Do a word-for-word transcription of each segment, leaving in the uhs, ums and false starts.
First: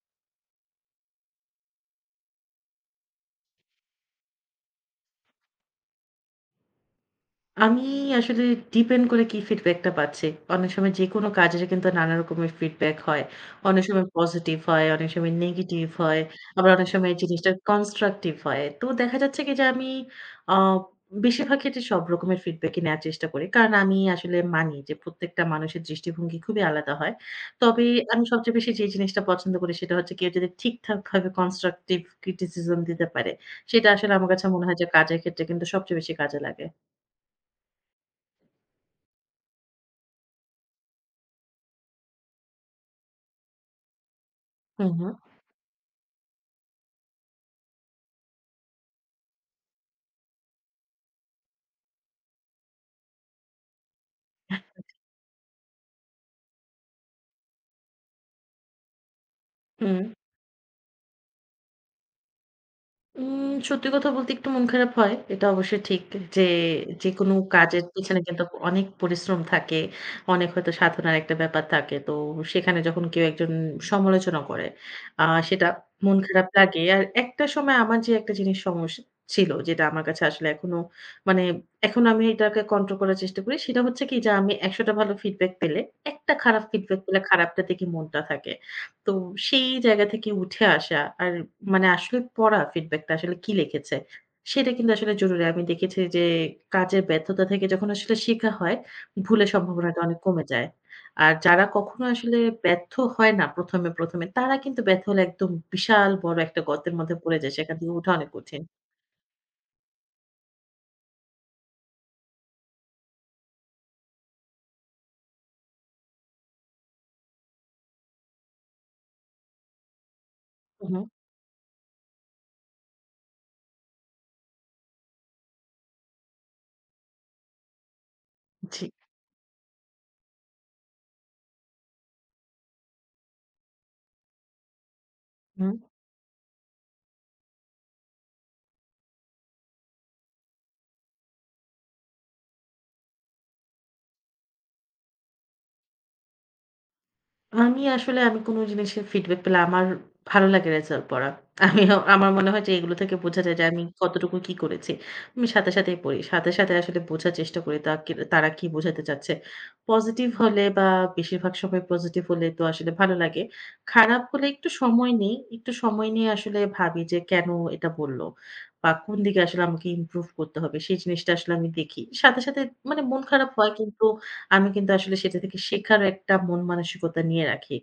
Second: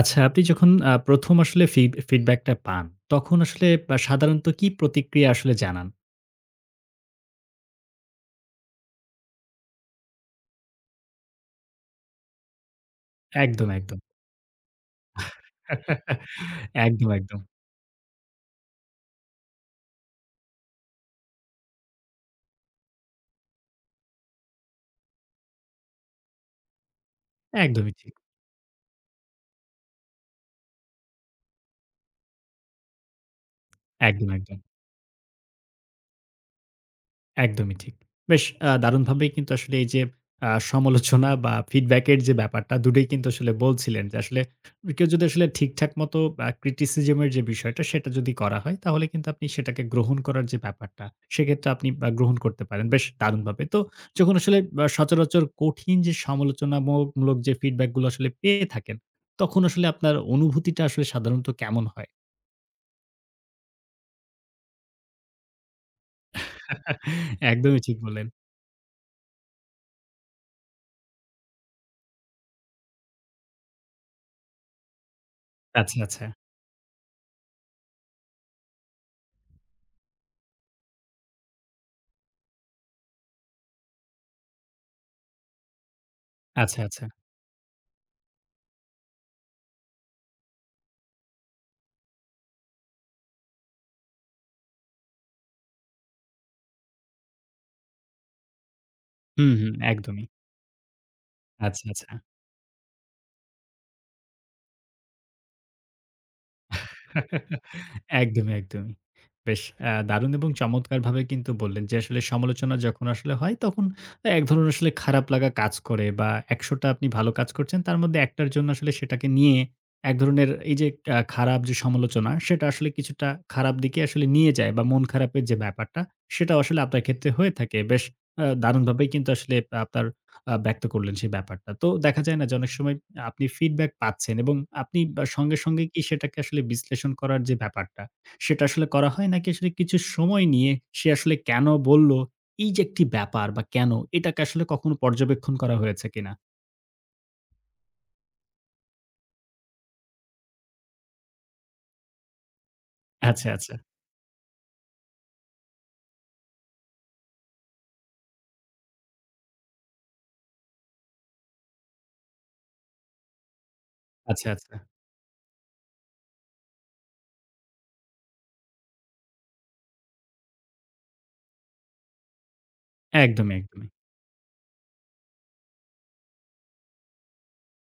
আচ্ছা, আপনি যখন আ প্রথম আসলে ফিড ফিডব্যাকটা পান, তখন আসলে আ সাধারণত কি প্রতিক্রিয়া আসলে জানান? আমি আসলে ডিপেন্ড করে কি ফিডব্যাকটা পাচ্ছি। অনেক সময় যেকোনো কাজের কিন্তু নানা রকমের ফিডব্যাক হয়। একদম, অনেক একদম। সময় পজিটিভ হয়, অনেক সময় নেগেটিভ হয়। আবার অনেক একদম, সময় একদম। জিনিসটা কনস্ট্রাকটিভ হয়। তো দেখা যাচ্ছে কি যে আমি আ বেশিরভাগ ক্ষেত্রে সব রকমের ফিডব্যাকই নেয়ার চেষ্টা করি। কারণ আমি আসলে মানি যে প্রত্যেকটা মানুষের দৃষ্টিভঙ্গি খুবই আলাদা হয়। তবে একদমই ঠিক। আমি সবচেয়ে বেশি যে জিনিসটা পছন্দ করি সেটা হচ্ছে কেউ যদি ঠিকঠাকভাবে কনস্ট্রাকটিভ ক্রিটিসিজম দিতে পারে, সেটা আসলে আমার একদম, কাছে একদম। মনে হয় যে কাজের ক্ষেত্রে কিন্তু সবচেয়ে বেশি কাজে লাগে। একদমই ঠিক। বেশ আ দারুণভাবেই কিন্তু আসলে এই যে আ সমালোচনা বা feedback এর যে ব্যাপারটা দুটোই কিন্তু আসলে বলছিলেন যে আসলে হু, হু। কেউ যদি আসলে ঠিকঠাক মতো আ criticism এর যে বিষয়টা সেটা যদি করা হয় তাহলে কিন্তু আপনি সেটাকে গ্রহণ করার যে ব্যাপারটা সেক্ষেত্রে আপনি আ গ্রহণ করতে পারেন। বেশ দারুণভাবে। তো যখন আসলে আ সচরাচর কঠিন যে সমালোচনামূলক মূলক যে feedback গুলো আসলে পেয়ে থাকেন, তখন আসলে হুম। আপনার অনুভূতিটা আসলে সাধারণত কেমন হয়? উম সত্যি কথা বলতে একটু মন খারাপ হয়। এটা অবশ্যই ঠিক যে, যেকোনো একদমই কাজের ঠিক পেছনে বললেন। কিন্তু অনেক পরিশ্রম থাকে। অনেক হয়তো সাধনার একটা ব্যাপার থাকে। তো সেখানে যখন কেউ একজন সমালোচনা করে, আ সেটা আচ্ছা, মন আচ্ছা। খারাপ লাগে। আর একটা সময় আমার যে একটা জিনিস সমস্যা ছিল, যেটা আমার কাছে আসলে এখনো মানে এখন আমি এটাকে কন্ট্রোল করার চেষ্টা করি। সেটা হচ্ছে কি যে, আমি একশ টা ভালো ফিডব্যাক পেলে, একটা খারাপ আচ্ছা, ফিডব্যাক আচ্ছা। পেলে খারাপটার দিকে মনটা থাকে। তো সেই জায়গা থেকে উঠে আসা আর মানে আসলে পড়া ফিডব্যাকটা আসলে কি লিখেছে সেটা কিন্তু আসলে জরুরি। আমি দেখেছি যে কাজের ব্যর্থতা থেকে যখন আসলে শেখা হয়, ভুলের হুম, হুম। সম্ভাবনাটা অনেক একদমই। কমে যায়। আর যারা আচ্ছা, কখনো আচ্ছা। আসলে ব্যর্থ হয় না ১ম এ, ১ম এ তারা কিন্তু ব্যর্থ হলে একদম বিশাল বড় একটা গর্তের মধ্যে পড়ে যায়। সেখান থেকে উঠা অনেক একদমই, কঠিন। একদমই। বেশ আ দারুণ এবং চমৎকারভাবে কিন্তু বললেন যে আসলে সমালোচনা যখন আসলে হয় তখন এক ধরনের আসলে খারাপ লাগা কাজ করে বা একশো টা আপনি ভালো কাজ করছেন তার মধ্যে একটার জন্য আসলে সেটাকে নিয়ে এক ধরনের এই হু, যে হু। আ খারাপ যে সমালোচনা সেটা আসলে কিছুটা খারাপ দিকে আসলে নিয়ে যায় বা মন খারাপের যে ব্যাপারটা সেটাও আসলে আপনার ক্ষেত্রে হয়ে থাকে। বেশ আ জি। দারুণভাবেই কিন্তু আসলে আপনার আ ব্যক্ত করলেন সেই ব্যাপারটা। তো দেখা যায় না যে অনেক সময় আপনি ফিডব্যাক পাচ্ছেন এবং আপনি আ সঙ্গে, হু। সঙ্গে কি সেটাকে আসলে বিশ্লেষণ করার যে ব্যাপারটা, সেটা আসলে করা হয় নাকি আসলে কিছু সময় নিয়ে সে আসলে কেন বলল, এই যে একটি ব্যাপার বা কেন এটাকে আসলে কখনো পর্যবেক্ষণ করা হয়েছে কিনা? আমি আসলে আমি কোনো জিনিসের ফিডব্যাক পেলে আমার ভালো লাগে রেজাল্ট পড়া। আমিও আমার মনে হয় যে এগুলো থেকে বোঝা আচ্ছা, যায় যে আচ্ছা। আমি কতটুকু কি করেছি। আমি সাথে, সাথেই পড়ি। সাথে, সাথে আসলে বোঝার চেষ্টা করি তা কি তারা কি বোঝাতে চাচ্ছে। পজিটিভ হলে বা বেশিরভাগ সময় পজিটিভ হলে তো আসলে ভালো লাগে। খারাপ হলে আচ্ছা, একটু আচ্ছা। সময় নেই। একটু সময় নিয়ে আসলে ভাবি যে কেন এটা বলল? বা কোন দিকে আসলে আমাকে ইমপ্রুভ করতে হবে সেই জিনিসটা আসলে আমি দেখি। সাথে, সাথে মানে মন খারাপ একদমই, হয় একদমই। কিন্তু আমি কিন্তু আসলে সেটা থেকে শেখার একটা মন মানসিকতা নিয়ে রাখি।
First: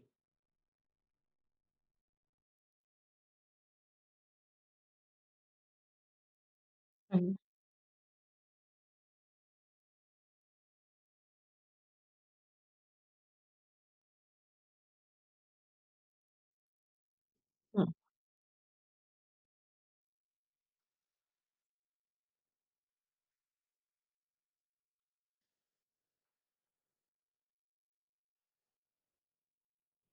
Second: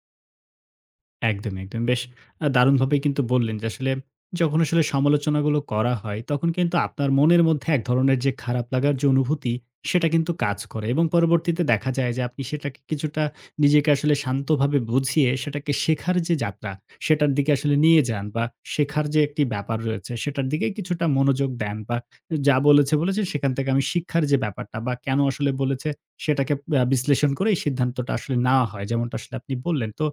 একদমই, একদমই। বেশ আ দারুণভাবেই কিন্তু বললেন যে আসলে যখন আসলে সমালোচনাগুলো করা হয়, তখন কিন্তু আপনার হুম। মনের মধ্যে এক ধরনের যে খারাপ লাগার যে অনুভূতি, সেটা কিন্তু কাজ করে এবং পরবর্তীতে দেখা যায় যে আপনি সেটাকে কিছুটা নিজেকে আসলে শান্তভাবে বুঝিয়ে সেটাকে শেখার যে যাত্রা, সেটার দিকে আসলে নিয়ে যান বা শেখার যে একটি ব্যাপার রয়েছে, সেটার দিকে কিছুটা মনোযোগ দেন বা যা বলেছে, বলেছে সেখান থেকে আমি শিক্ষার যে ব্যাপারটা বা কেন আসলে বলেছে, সেটাকে আ বিশ্লেষণ করে এই সিদ্ধান্তটা আসলে নেওয়া হয়। যেমনটা আসলে আপনি বললেন। তো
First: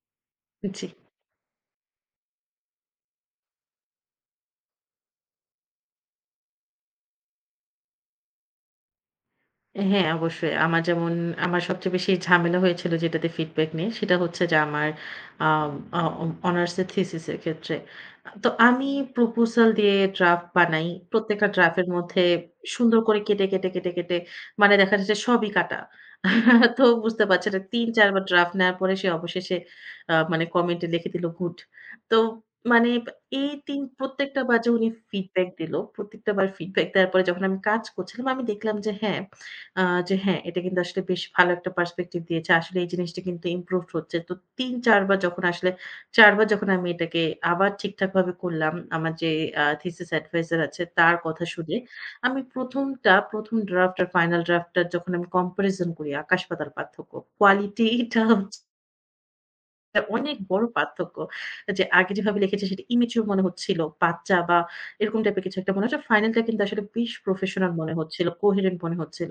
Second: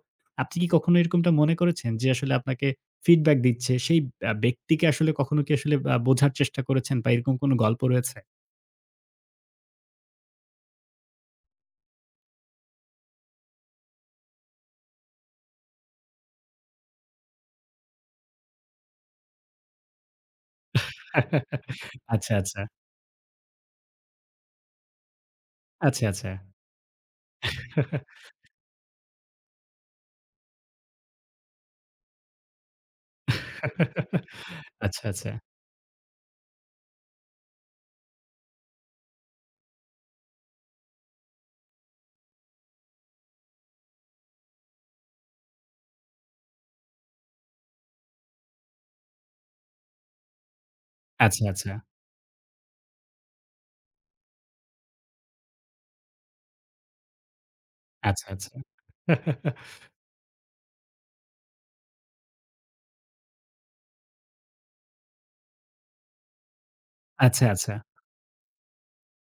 আপনি কি হুম, জি। কখনো এরকমটা মনে করেছেন যে আসলে আপনাকে ফিডব্যাক দিচ্ছে, সেই আ ব্যক্তিকে আসলে কখনো কি আসলে আ বোঝার চেষ্টা করেছেন বা এরকম কোনো গল্প রয়েছে? হ্যাঁ, অবশ্যই। আমার যেমন আমার সবচেয়ে বেশি ঝামেলা হয়েছিল যেটাতে ফিডব্যাক নিয়ে, সেটা হচ্ছে যে আমার আম আ অম অনার্সের থিসিসের ক্ষেত্রে। আ তো আমি প্রপোজাল দিয়ে ড্রাফট বানাই। প্রত্যেকটা ড্রাফটের মধ্যে আচ্ছা, আচ্ছা। সুন্দর করে কেটে, কেটে, কেটে, কেটে মানে দেখা যাচ্ছে সবই কাটা। আচ্ছা, আচ্ছা। তো বুঝতে পারছে না তিন চার বার ড্রাফট নেওয়ার পরে সে অবশেষে আ মানে কমেন্টে লিখে দিল গুড। তো মানে এই তিন প্রত্যেকটা বার যে উনি আচ্ছা, আচ্ছা। ফিডব্যাক দিল, প্রত্যেকটা বার ফিডব্যাক দেওয়ার পরে যখন আমি কাজ করছিলাম, আমি দেখলাম যে হ্যাঁ আ যে হ্যাঁ, এটা কিন্তু আসলে বেশ ভালো একটা পার্সপেক্টিভ দিয়েছে। আসলে এই জিনিসটা কিন্তু ইমপ্রুভড হচ্ছে। তো তিন চার বার যখন আসলে চার বার যখন আমি এটাকে আবার ঠিকঠাকভাবে করলাম, আমার যে আ থিসিস অ্যাডভাইসর আছে তার আচ্ছা, কথা আচ্ছা। শুনে, আমি ১ম টা ১ম ড্রাফট আর ফাইনাল ড্রাফট টা যখন আমি কম্পারিজন করি আকাশ-পাতাল পার্থক্য। কোয়ালিটিটা আচ্ছা, আচ্ছা। হচ্ছে অনেক বড় পার্থক্য। যে আগে যেভাবে লিখেছি সেটা ইমেচিউর মনে হচ্ছিল, বাচ্চা বা এরকম টাইপের কিছু একটা মনে হচ্ছে। ফাইনাল টা কিন্তু আসলে বেশ আচ্ছা, প্রফেশনাল আচ্ছা। মনে হচ্ছিল, কোহেরেন্ট মনে হচ্ছিল।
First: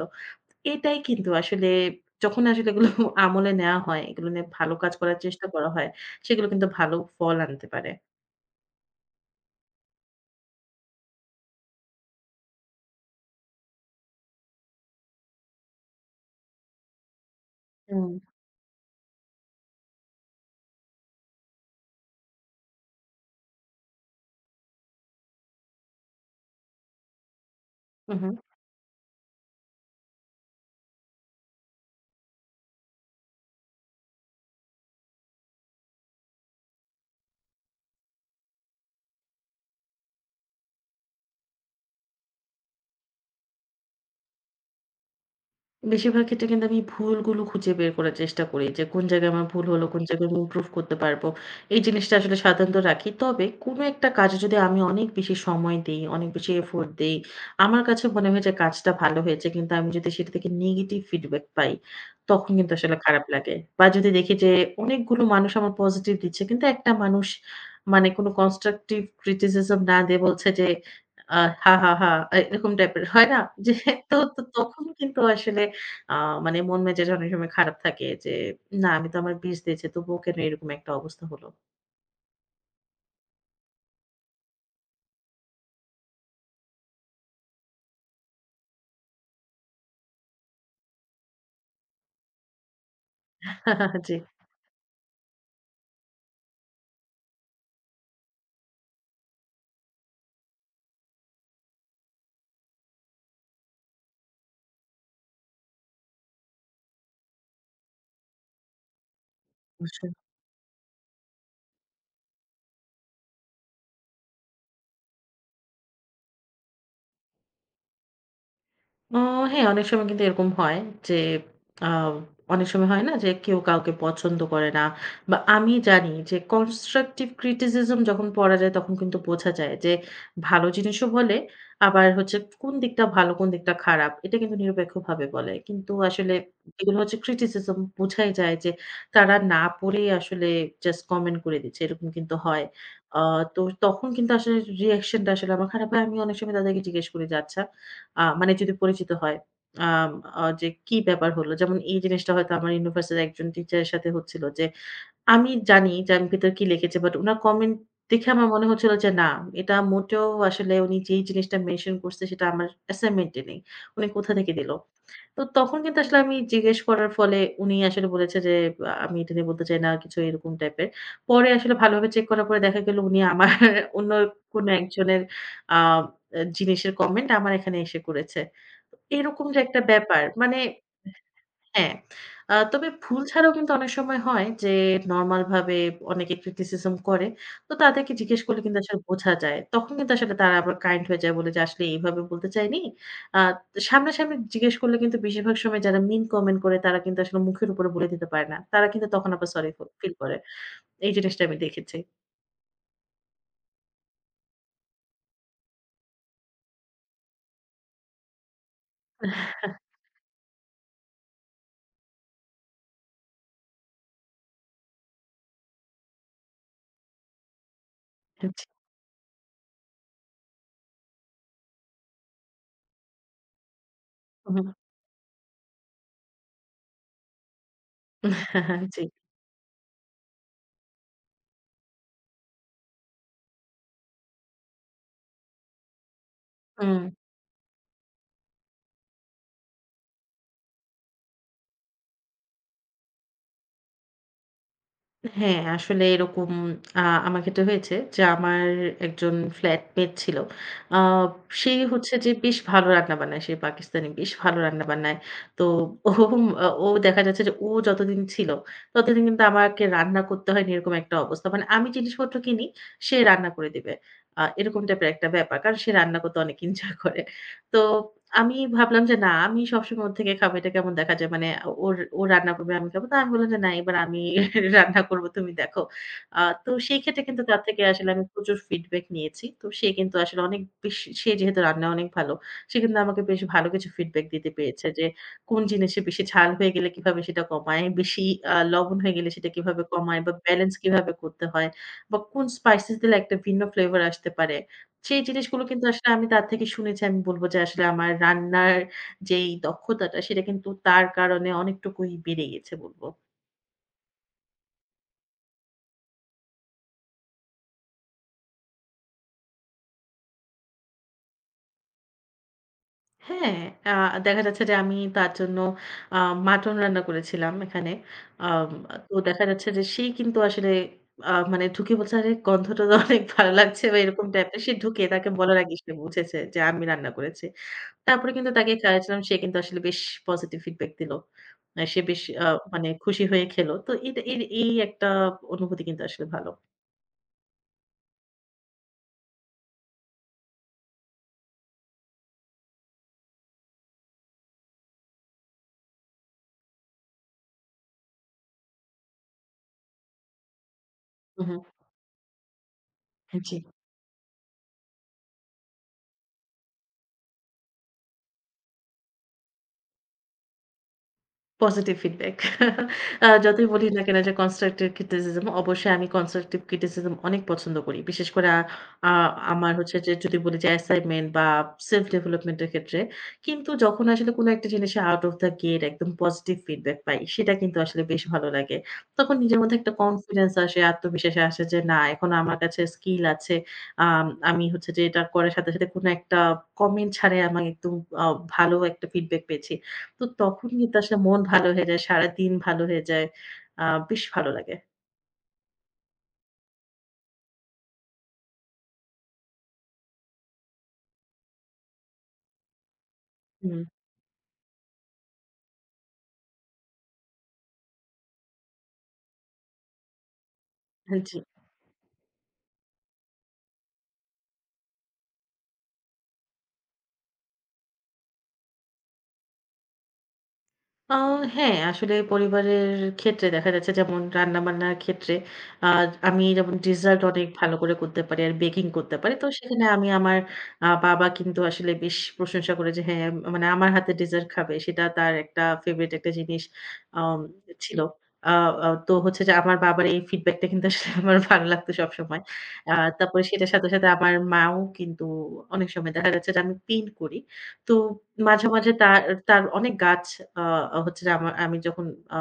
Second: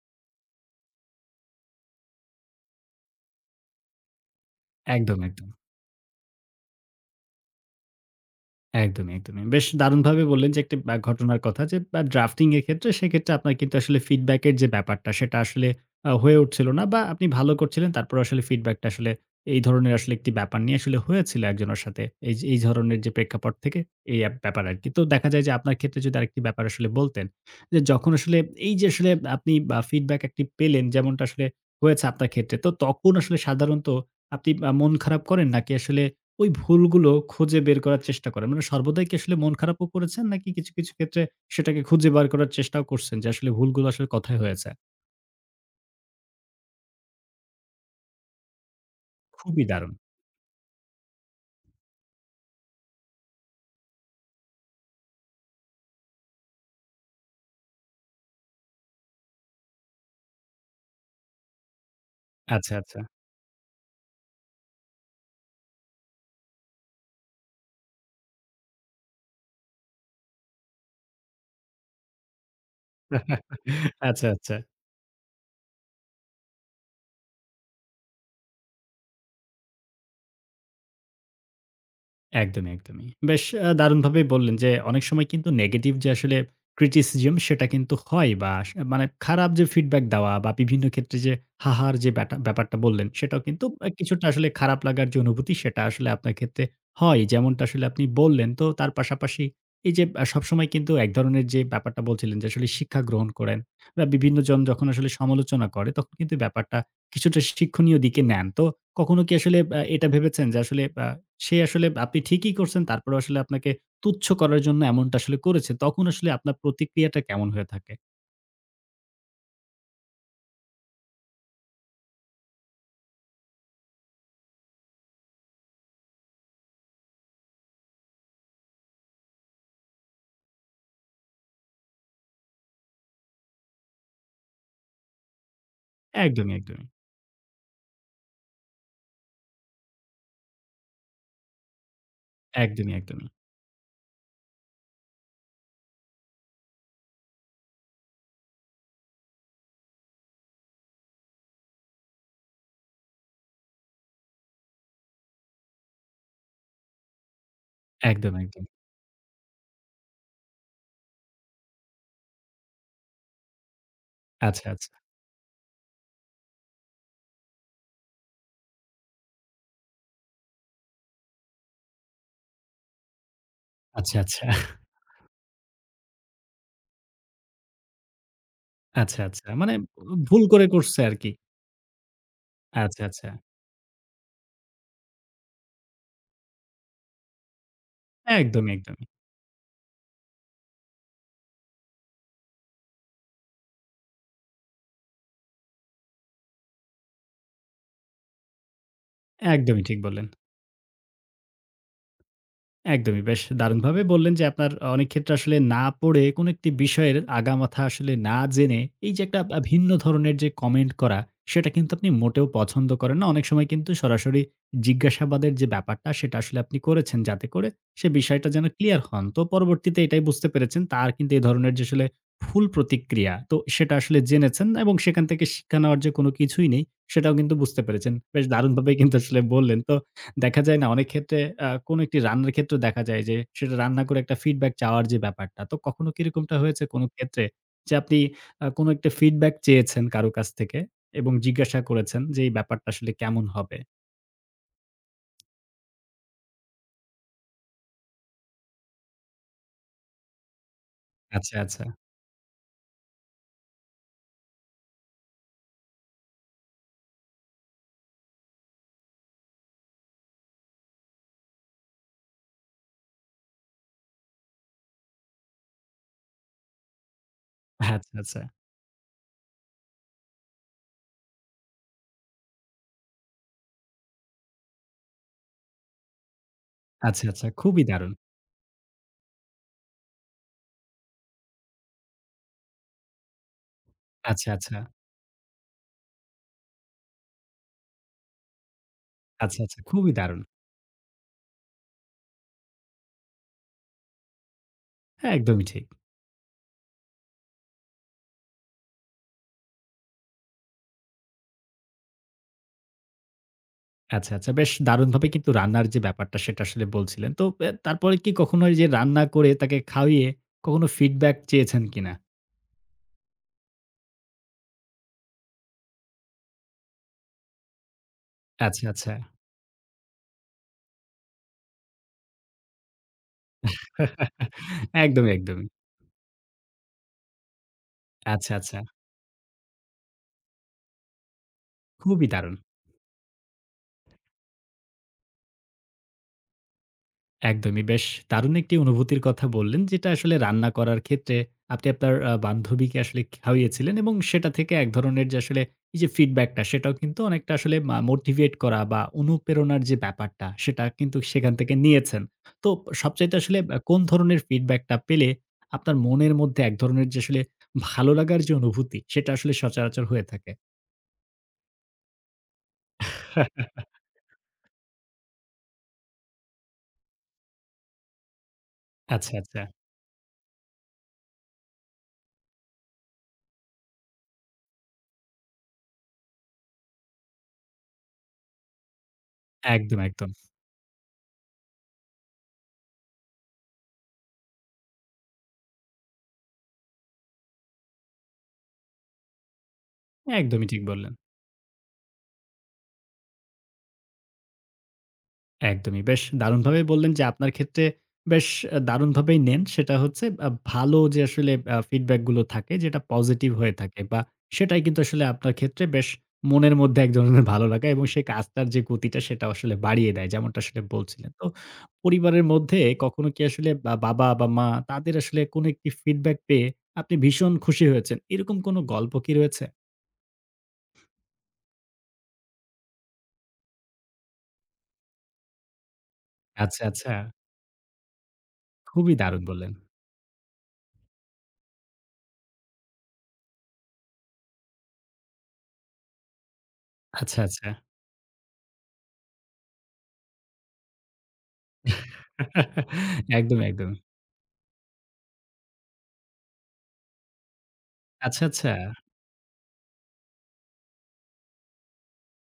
এটাই কিন্তু আসলে যখন আসলে এগুলো আমলে নেওয়া হয়, এগুলো নিয়ে ভালো কাজ করার একদম, চেষ্টা একদম। করা হয়, সেগুলো কিন্তু ভালো ফল আনতে পারে। একদমই, একদমই। বেশ দারুণভাবে বললেন যে একটি আ ঘটনার কথা যে আ ড্রাফটিং এর ক্ষেত্রে সেক্ষেত্রে আপনার কিন্তু আসলে ফিডব্যাক এর যে ব্যাপারটা সেটা আসলে আ হয়ে উঠছিল না বা আপনি ভালো করছিলেন হুম। তারপরে আসলে ফিডব্যাকটা আসলে এই ধরনের আসলে একটি ব্যাপার নিয়ে আসলে হয়েছিল একজনের সাথে। এই যে এই ধরনের যে প্রেক্ষাপট থেকে এই আ ব্যাপার আরকি। তো দেখা যায় যে আপনার ক্ষেত্রে যদি আরেকটি ব্যাপার আসলে বলতেন, যে যখন উহু। আসলে এই যে আসলে আপনি আ ফিডব্যাক একটি পেলেন যেমনটা আসলে হয়েছে আপনার ক্ষেত্রে। তো তখন আসলে সাধারণত আপনি আ মন খারাপ করেন নাকি আসলে ওই ভুলগুলো খুঁজে বের করার চেষ্টা করেন। মানে সর্বদাই কি আসলে মন খারাপও করেছেন নাকি কিছু, কিছু ক্ষেত্রে সেটাকে খুঁজে বার করার চেষ্টাও করছেন যে আসলে ভুলগুলো আসলে কোথায় হয়েছে? বেশিরভাগ ক্ষেত্রে কিন্তু আমি ভুলগুলো খুঁজে বের করার চেষ্টা করি যে কোন জায়গায় আমার খুবই ভুল হলো, দারুণ। কোন হুম। জায়গায় আমি ইমপ্রুভ করতে পারবো। এই জিনিসটা আসলে সাধারণত রাখি। তবে কোনো একটা কাজে যদি আমি অনেক বেশি সময় দেই, অনেক বেশি এফোর্ট দেই, আমার কাছে মনে হয় যে কাজটা ভালো হয়েছে। কিন্তু আমি যদি সেটা থেকে নেগেটিভ ফিডব্যাক পাই, তখন কিন্তু আচ্ছা, আসলে আচ্ছা। খারাপ লাগে। বা যদি দেখি যে অনেকগুলো মানুষ আমার পজিটিভ দিচ্ছে কিন্তু একটা মানুষ মানে কোনো কনস্ট্রাকটিভ ক্রিটিসিজম না দিয়ে বলছে যে আ হা, হা, হা এরকম টাইপের হয় না? যে তো, আচ্ছা, তো আচ্ছা। তখন কিন্তু আসলে আ মানে মন মেজাজ অনেক সময় খারাপ থাকে যে, না আমি তো আমার বিষ দিয়েছি তবুও কেন এরকম একটা অবস্থা হলো। একদমই, একদমই। বেশ আ দারুণভাবেই বললেন যে, অনেক সময় কিন্তু নেগেটিভ যে আসলে criticism সেটা কিন্তু হয় বা আস মানে খারাপ যে ফিডব্যাক দেওয়া বা বিভিন্ন ক্ষেত্রে যে হাহার যে ব্যাটা ব্যাপারটা বললেন, সেটাও কিন্তু আ জি। কিছুটা আসলে খারাপ লাগার যে অনুভূতি সেটা আসলে আপনার ক্ষেত্রে হয়। যেমনটা আসলে আপনি বললেন। তো তার পাশাপাশি এই যে আ সবসময় কিন্তু এক ধরনের যে ব্যাপারটা বলছিলেন যে আসলে শিক্ষা গ্রহণ করেন বা বিভিন্নজন যখন আসলে সমালোচনা করে তখন কিন্তু ব্যাপারটা কিছুটা শিক্ষণীয় দিকে নেন। তো কখনো কি আসলে আ অবশ্য। এটা ভেবেছেন যে আসলে আ সে আসলে আপনি ঠিকই করছেন তারপরেও আসলে আপনাকে তুচ্ছ করার জন্য এমনটা আসলে করেছে। তখন আসলে আপনার প্রতিক্রিয়াটা কেমন হয়ে থাকে? অ হ্যাঁ, অনেক সময় কিন্তু এরকম হয় যে আ অনেক সময় হয় না যে কেউ কাউকে পছন্দ করে না বা আমি জানি যে কনস্ট্রাকটিভ ক্রিটিসিজম যখন পড়া যায় তখন কিন্তু বোঝা যায় যে ভালো জিনিসও বলে আবার হচ্ছে কোন দিকটা ভালো কোন দিকটা খারাপ এটা কিন্তু নিরপেক্ষভাবে বলে। কিন্তু আসলে একদমই, একদমই। এগুলো হচ্ছে ক্রিটিসিজম বোঝাই যায় যে তারা না পড়েই আসলে জাস্ট কমেন্ট করে দিচ্ছে এরকম কিন্তু হয়। একদমই, আ একদমই। তো তখন কিন্তু আসলে রিঅ্যাকশনটা আসলে আমার খারাপ হয়। আমি অনেক সময় তাদেরকে জিজ্ঞেস করি যে, "আচ্ছা আ মানে যদি পরিচিত হয়। আম আ যে কি ব্যাপার হলো? যেমন এই জিনিসটা হয়তো আমার ইউনিভার্সিটির একজন টিচারের সাথে হচ্ছিল যে, আমি জানি যে আমি ভেতরে কি লিখেছি। বাট উনার কমেন্ট দেখে একদম, আমার একদম। মনে হচ্ছিল যে না, এটা মোটেও আসলে উনি যেই জিনিসটা মেনশন করছে সেটা আমার অ্যাসাইনমেন্ট এ নেই। উনি কোথা থেকে আচ্ছা, দিল? আচ্ছা। তো তখন কিন্তু আসলে আমি জিজ্ঞেস করার ফলে উনি আসলে বলেছে যে, আ "আমি এটা নিয়ে বলতে চাই না" কিছু এরকম টাইপের। পরে আসলে ভালোভাবে চেক করার পরে দেখা গেল উনি আমার অন্য আচ্ছা, আচ্ছা। কোনো একজনের আ জিনিসের কমেন্ট আমার এখানে এসে করেছে। তো আচ্ছা, এরকম আচ্ছা। যে মানে একটা ব্যাপার ভুল মানে করে করছে আরকি। হ্যাঁ। আ তবে আচ্ছা, ভুল আচ্ছা। ছাড়াও কিন্তু অনেক সময় হয় যে নরমাল ভাবে অনেকে criticism করে। তো তাদেরকে জিজ্ঞেস করলে একদমই, কিন্তু আসলে একদমই। বোঝা যায়। তখন কিন্তু আসলে তারা আবার কাইন্ড হয়ে যায় বলে যে আসলে এইভাবে বলতে চাইনি। আ সামনাসামনি জিজ্ঞেস করলে কিন্তু বেশিরভাগ সময় যারা mean comment করে তারা কিন্তু আসলে মুখের উপরে বলে দিতে পারে না। তারা কিন্তু তখন আবার সরি ফ একদমই ঠিক ফিল বললেন। করে। এই জিনিসটা আমি দেখেছি। একদমই। বেশ দারুণভাবে বললেন যে আপনার অনেক ক্ষেত্রে আসলে না পড়ে কোনো একটি বিষয়ের আগামাথা আসলে না জেনে এই যে একটা আ ভিন্ন ধরনের যে কমেন্ট করা, সেটা কিন্তু আপনি মোটেও পছন্দ করেন না। অনেক সময় কিন্তু সরাসরি জিজ্ঞাসাবাদের যে ব্যাপারটা সেটা আসলে আপনি করেছেন যাতে করে সে জি। বিষয়টা যেন ক্লিয়ার হন। তো পরবর্তীতে এটাই বুঝতে পেরেছেন তার কিন্তু এ ধরনের যে আসলে ভুল প্রতিক্রিয়া তো সেটা আসলে হুম। জেনেছেন এবং সেখান থেকে শিক্ষা নেওয়ার যে কোনো কিছুই নেই সেটাও কিন্তু বুঝতে পেরেছেন। বেশ দারুণভাবেই জি। কিন্তু আসলে বললেন। তো দেখা যায় না অনেক ক্ষেত্রে আ কোনো একটি রান্নার ক্ষেত্রেও দেখা যায় যে, সেটা রান্না করে একটা ফিডব্যাক চাওয়ার যে ব্যাপারটা। তো কখনো কি এরকমটা হয়েছে হুম। কোনো ক্ষেত্রে যে, আপনি আ কোনো একটা ফিডব্যাক চেয়েছেন কারো কাছ থেকে এবং জিজ্ঞাসা করেছেন যে, এই ব্যাপারটা আসলে কেমন হবে? হ্যাঁ, আসলে এরকম আ আমার ক্ষেত্রে হয়েছে যে, আমার একজন ফ্ল্যাটমেট ছিল। আ আচ্ছা, সে আচ্ছা। হচ্ছে যে বেশ ভালো রান্না-বান্নায়। সে পাকিস্তানি, বেশ ভালো রান্না-বান্নায়। তো ও আ ও দেখা যাচ্ছে যে ও যতদিন ছিল, ততদিন কিন্তু আমাকে রান্না করতে হয়নি এরকম একটা অবস্থা। মানে আমি জিনিসপত্র কিনি, সে রান্না করে দিবে। আ এরকম টাইপের একটা ব্যাপার। কারণ সে রান্না করতে অনেক এনজয় করে। তো আচ্ছা, আচ্ছা। আমি ভাবলাম যে না আমি সবসময় ওর থেকে খাবো। এটা কেমন দেখা যায় মানে ওর ও রান্না করবে আমি খাবো। তো আমি বললাম যে, "না এবার আমি রান্না করব তুমি দেখো।" আ তো সেই ক্ষেত্রে আচ্ছা, কিন্তু আচ্ছা। তার থেকে খুবই আসলে দারুণ। আমি প্রচুর ফিডব্যাক নিয়েছি। তো সে কিন্তু আসলে অনেক বেশি সে যেহেতু রান্নায় অনেক ভালো। সে কিন্তু আমাকে বেশ ভালো কিছু ফিডব্যাক আচ্ছা, দিতে আচ্ছা। পেরেছে যে, কোন জিনিসে বেশি ঝাল হয়ে গেলে কিভাবে সেটা কমায়, বেশি আ লবণ হয়ে গেলে সেটা আচ্ছা, আচ্ছা। কিভাবে খুবই কমায় বা দারুণ। ব্যালেন্স কিভাবে করতে হয় বা কোন স্পাইসেস দিলে একটা ভিন্ন ফ্লেভার আসতে পারে। সেই হ্যাঁ, জিনিসগুলো একদমই কিন্তু ঠিক। আসলে আমি তার থেকে শুনেছি। আমি বলব যে আসলে আমার রান্নার যেই দক্ষতাটা সেটা কিন্তু তার কারণে অনেকটুকুই বেড়ে গেছে বলব। আচ্ছা, আচ্ছা। বেশ দারুণভাবে কিন্তু রান্নার যে ব্যাপারটা সেটা আসলে বলছিলেন। তো এ তারপরে কি কখনো এই যে রান্না করে তাকে খাইয়ে কখনো ফিডব্যাক চেয়েছেন কিনা? হ্যাঁ, আ দেখা যাচ্ছে যে আমি তার জন্য আ মাটন রান্না করেছিলাম এখানে। আম আচ্ছা, আচ্ছা। তো দেখা যাচ্ছে যে সেই কিন্তু আসলে আ মানে ঢুকে বলছে, "আরে গন্ধটা তো অনেক ভালো লাগছে" বা এরকম টাইপের। সে ঢুকে তাকে একদমই, বলার একদমই। আগেই সে বুঝেছে যে আমি রান্না করেছি। তারপরে কিন্তু আচ্ছা, তাকে আচ্ছা। খাইয়েছিলাম। সে কিন্তু আসলে বেশ পজিটিভ ফিডব্যাক দিল। আ সে বেশ খুবই আ দারুণ। মানে খুশি হয়ে খেল। তো এটা এর এই একটা অনুভূতি কিন্তু আসলে ভালো। একদমই বেশ দারুণ একটি অনুভূতির কথা বললেন যেটা আসলে রান্না করার ক্ষেত্রে আপনি আপনার আ বান্ধবীকে আসলে খাওয়িয়েছিলেন এবং সেটা থেকে এক ধরনের যে আসলে এই যে ফিডব্যাকটা সেটাও কিন্তু অনেকটা আসলে মা মোটিভেট করা বা অনুপ্রেরণার যে ব্যাপারটা সেটা কিন্তু হু, সেখান হু। থেকে নিয়েছেন। তো সবচাইতে জি। আসলে আ কোন ধরনের ফিডব্যাকটা পেলে আপনার মনের মধ্যে এক ধরনের যে আসলে ভালো লাগার যে অনুভূতি সেটা আসলে সচরাচর হয়ে থাকে? Positive feedback. আ যতই বলি না কেন যে কনস্ট্রাকটিভ ক্রিটিসিজম অবশ্যই আমি কনস্ট্রাকটিভ ক্রিটিসিজম অনেক পছন্দ করি। বিশেষ করে আ আ আচ্ছা, আচ্ছা। আমার হচ্ছে যে যদি বলি যে অ্যাসাইনমেন্ট বা সেলফ ডেভেলপমেন্ট এর ক্ষেত্রে। কিন্তু যখন আসলে কোন একটা জিনিসে আউট অফ দ্য গেট একদম পজিটিভ ফিডব্যাক পাই সেটা কিন্তু আসলে বেশ ভালো লাগে। তখন নিজের মধ্যে একটা একদম, একদম। কনফিডেন্স আসে, আত্মবিশ্বাস আসে যে না এখনো আমার কাছে স্কিল আছে। আম আমি হচ্ছে যে এটা করার সাথে, সাথে কোন একটা কমেন্ট ছাড়াই আমি একদম আ ভালো একটা ফিডব্যাক পেয়েছি। তো একদমই তখন ঠিক কিন্তু বললেন। আসলে মন ভালো হয়ে যায়। সারাদিন ভালো হয়ে যায়। আ বেশ ভালো লাগে। একদমই। বেশ দারুণভাবেই বললেন যে আপনার ক্ষেত্রে বেশ আ দারুণভাবেই নেন। সেটা হচ্ছে আ ভালো যে আসলে আ ফিডব্যাক গুলো থাকে যেটা পজিটিভ হয়ে হুম। থাকে বা সেটাই কিন্তু আসলে আপনার ক্ষেত্রে বেশ মনের মধ্যে এক ধরনের ভালো লাগা এবং সেই কাজটার যে গতিটা সেটা আসলে বাড়িয়ে দেয়। যেমনটা আসলে হ্যাঁ, বলছিলেন। জি। তো পরিবারের মধ্যে কখনো কি আসলে বা বাবা বা মা তাদের আসলে কোনো একটি ফিডব্যাক পেয়ে আপনি ভীষণ খুশি হয়েছেন। এরকম কোনো গল্প কি রয়েছে? আ হ্যাঁ, আসলে পরিবারের ক্ষেত্রে দেখা যাচ্ছে যেমন রান্নাবান্নার ক্ষেত্রে আ আমি যেমন আচ্ছা, আচ্ছা। ডেজার্ট অনেক ভালো করে করতে পারি আর বেকিং খুবই করতে পারি। দারুণ তো বললেন। সেখানে আমি আমার আ বাবা কিন্তু আসলে বেশ প্রশংসা করে যে হ্যাঁ, মানে আমার হাতে ডেজার্ট খাবে সেটা তার একটা ফেভারিট একটা জিনিস আম আচ্ছা, আচ্ছা। ছিল। আ আ তো হচ্ছে যে আমার বাবার এই ফিডব্যাকটা কিন্তু আসলে আমার ভালো লাগতো সবসময়। আ তারপরে একদমই, সেটার সাথে, একদমই। সাথে আমার মাও কিন্তু অনেক সময় দেখা যাচ্ছে যে আমি পিন করি। তো আচ্ছা, মাঝে, আচ্ছা, মাঝে তার তার অনেক গাছ আ হচ্ছে যে আমা আমি যখন আ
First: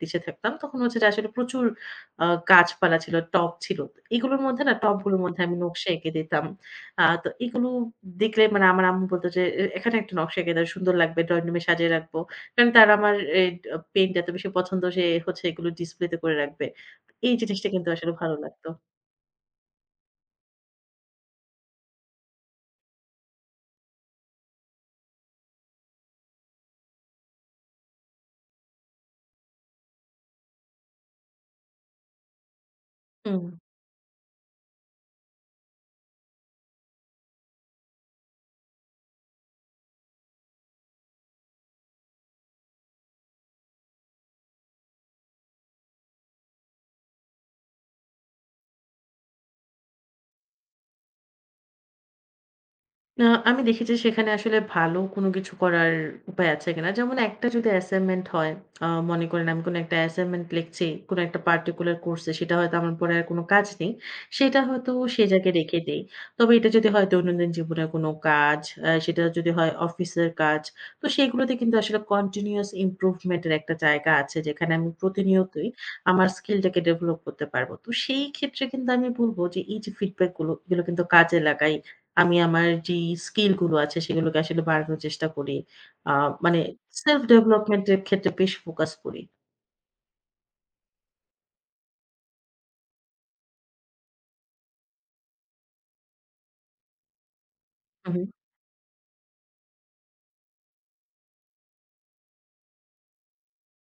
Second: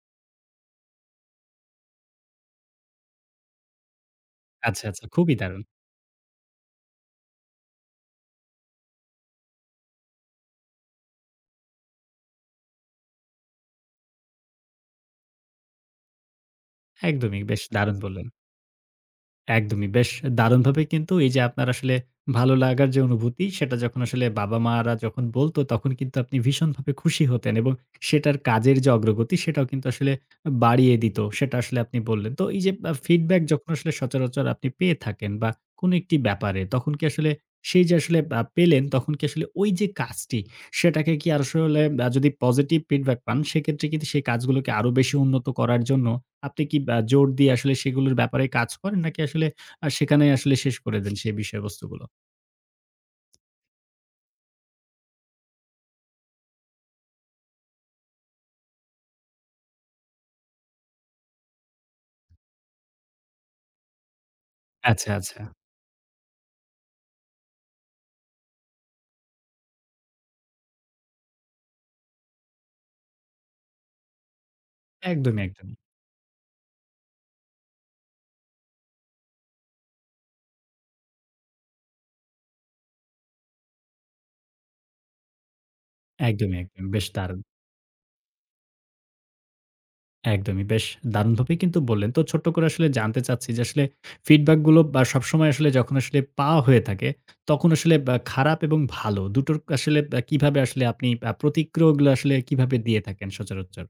দেশে থাকতাম তখন হচ্ছে যে আসলে প্রচুর আ গাছপালা ছিল, টব ছিল। তো এগুলোর মধ্যে না আচ্ছা, আচ্ছা টবগুলোর খুবই মধ্যে আমি দারুণ। নকশা এঁকে দিতাম। আ তো এগুলো দেখলে মানে আমার আম্মু বলত যে, "এ এখানে একটা নকশা এঁকে দাও, সুন্দর লাগবে, ড্রইং রুমে সাজিয়ে রাখবো।" কারণ তার আমার এ আ পেইন্ট এত বেশি পছন্দ সে হচ্ছে এগুলো ডিসপ্লেতে করে রাখবে। এই একদমই বেশ জিনিসটা কিন্তু দারুণ আসলে বললেন। ভালো লাগতো। একদমই। বেশ দারুণভাবে কিন্তু এই যে আপনার আসলে ভালো লাগার যে অনুভূতি সেটা যখন আসলে বাবা-মারা যখন বলতো তখন কিন্তু আপনি ভীষণভাবে খুশি হতেন এবং সেটার কাজের যে অগ্রগতি সেটাও কিন্তু আসলে বাড়িয়ে দিত। সেটা আসলে আপনি বললেন। তো এই যে আ ফিডব্যাক হুম। যখন আসলে সচরাচর আপনি পেয়ে থাকেন বা কোনো একটি ব্যাপারে তখন কি আসলে সেই যে আসলে আ পেলেন তখন কি আসলে ওই যে কাজটি সেটাকে কি আর আসলে আ যদি পজিটিভ ফিডব্যাক পান সেক্ষেত্রে কিন্তু সেই কাজগুলোকে আরো বেশি উন্নত করার জন্য আপনি কি আ জোর দিয়ে আসলে সেগুলোর ব্যাপারে কাজ করেন? নাকি আসলে আ সেখানেই আসলে শেষ করে দেন সেই বিষয়বস্তুগুলো? আ আমি দেখেছি সেখানে আসলে ভালো কোনো কিছু করার উপায় আছে কিনা। যেমন একটা যদি অ্যাসাইনমেন্ট হয়, আ মনে করেন আমি কোনো একটা অ্যাসাইনমেন্ট লিখছি, কোনো একটা পার্টিকুলার কোর্সে সেটা হয়তো আমার পরে আর কোনো কাজ নেই। সেটা হয়তো আচ্ছা, সে আচ্ছা। জায়গায় রেখে দেই। তবে এটা যদি হয় দৈনন্দিন জীবনের কোনো কাজ, আ সেটা যদি হয় অফিসের কাজ, তো সেগুলোতে কিন্তু আসলে কন্টিনিউয়াস ইমপ্রুভমেন্ট এর একটা জায়গা আছে যেখানে আমি একদমই, প্রতিনিয়তই একদমই। আমার স্কিলটাকে ডেভেলপ করতে পারব। তো সেই ক্ষেত্রে কিন্তু আমি বলব যে এই যে ফিডব্যাক গুলো এগুলো কিন্তু কাজে লাগাই আমি আমার যেই স্কিল গুলো আছে সেগুলোকে আসলে বাড়ানোর চেষ্টা করি। আ একদমই, মানে একদমই। বেশ সেলফ দারুণ! ডেভেলপমেন্ট এর ক্ষেত্রে বেশ ফোকাস করি। একদমই বেশ দারুণভাবেই কিন্তু বললেন। তো ছোট্ট করে আসলে জানতে চাচ্ছি যে আসলে ফিডব্যাক গুলো বা সবসময় আসলে যখন আসলে পাওয়া হয়ে থাকে, তখন আসলে হু, বা হুম। খারাপ এবং ভালো দুটোর আসলে আ কিভাবে আসলে আপনি আ প্রতিক্রিয়াগুলো আসলে কিভাবে দিয়ে থাকেন সচরাচর?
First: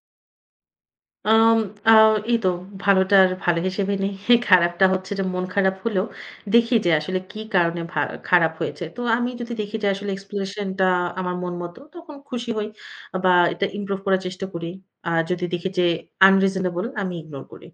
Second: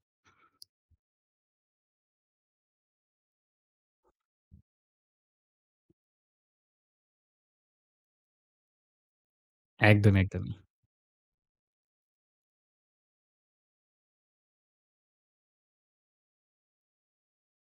আম আ এই তো ভালোটার ভালো হিসেবে নেই। খারাপটা হচ্ছে যে মন খারাপ হলেও দেখি যে আসলে কি কারণে ভা খারাপ হয়েছে। তো আমি যদি দেখি যে আসলে একদমই, একদমই। এক্সপ্লানেশন টা আমার মন মতো তখন খুশি হই বা এটা ইমপ্রুভ করার চেষ্টা করি। আর যদি দেখি যে আনরিজনেবল আমি ইগনোর করি।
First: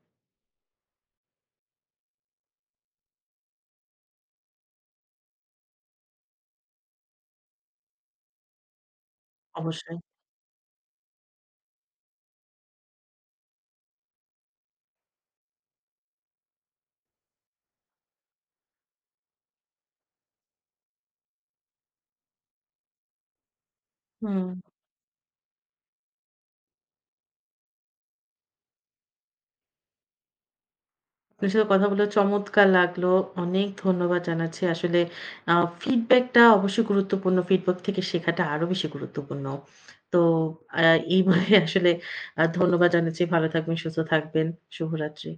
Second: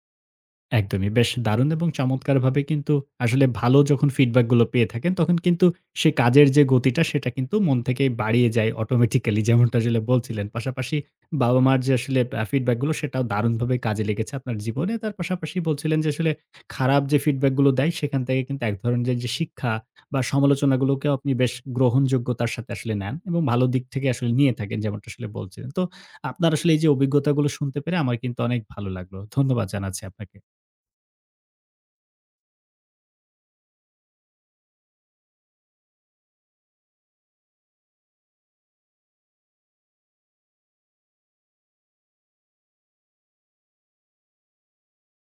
একদমই। বেশ দারুণ এবং চমৎকারভাবে কিন্তু আসলে ভালো যখন ফিডব্যাক গুলো পেয়ে থাকেন, তখন কিন্তু সে কাজের যে গতিটা সেটা কিন্তু মন থেকেই বাড়িয়ে যায় অটোমেটিক্যালি যেমনটা অবশ্যই। আসলে বলছিলেন। পাশাপাশি বাবা-মার যে আসলে আ ফিডব্যাক গুলো সেটাও দারুণভাবে কাজে লেগেছে আপনার জীবনে। তার পাশাপাশি বলছিলেন যে আসলে খারাপ যে ফিডব্যাক গুলো দেয় সেখান থেকে কিন্তু এক ধরনের যে শিক্ষা বা সমালোচনাগুলোকেও আপনি বেশ গ্রহণযোগ্যতার সাথে আসলে নেন এবং ভালো দিক থেকে আসলে হুম। নিয়ে থাকেন যেমনটা আসলে বলছিলেন। তো আপনার আসলে এই যে অভিজ্ঞতাগুলো শুনতে পেরে আমার কিন্তু অনেক ভালো লাগলো। ধন্যবাদ জানাচ্ছি আপনাকে। আপনার সাথে কথা বলে চমৎকার লাগলো। অনেক ধন্যবাদ জানাচ্ছি। আসলে আ ফিডব্যাকটা অবশ্যই গুরুত্বপূর্ণ। ফিডব্যাক থেকে শেখাটা আরো বেশি গুরুত্বপূর্ণ। তো আ এই বলে আসলে আ ধন্যবাদ জানাচ্ছি। ভালো থাকবেন, সুস্থ থাকবেন। শুভরাত্রি।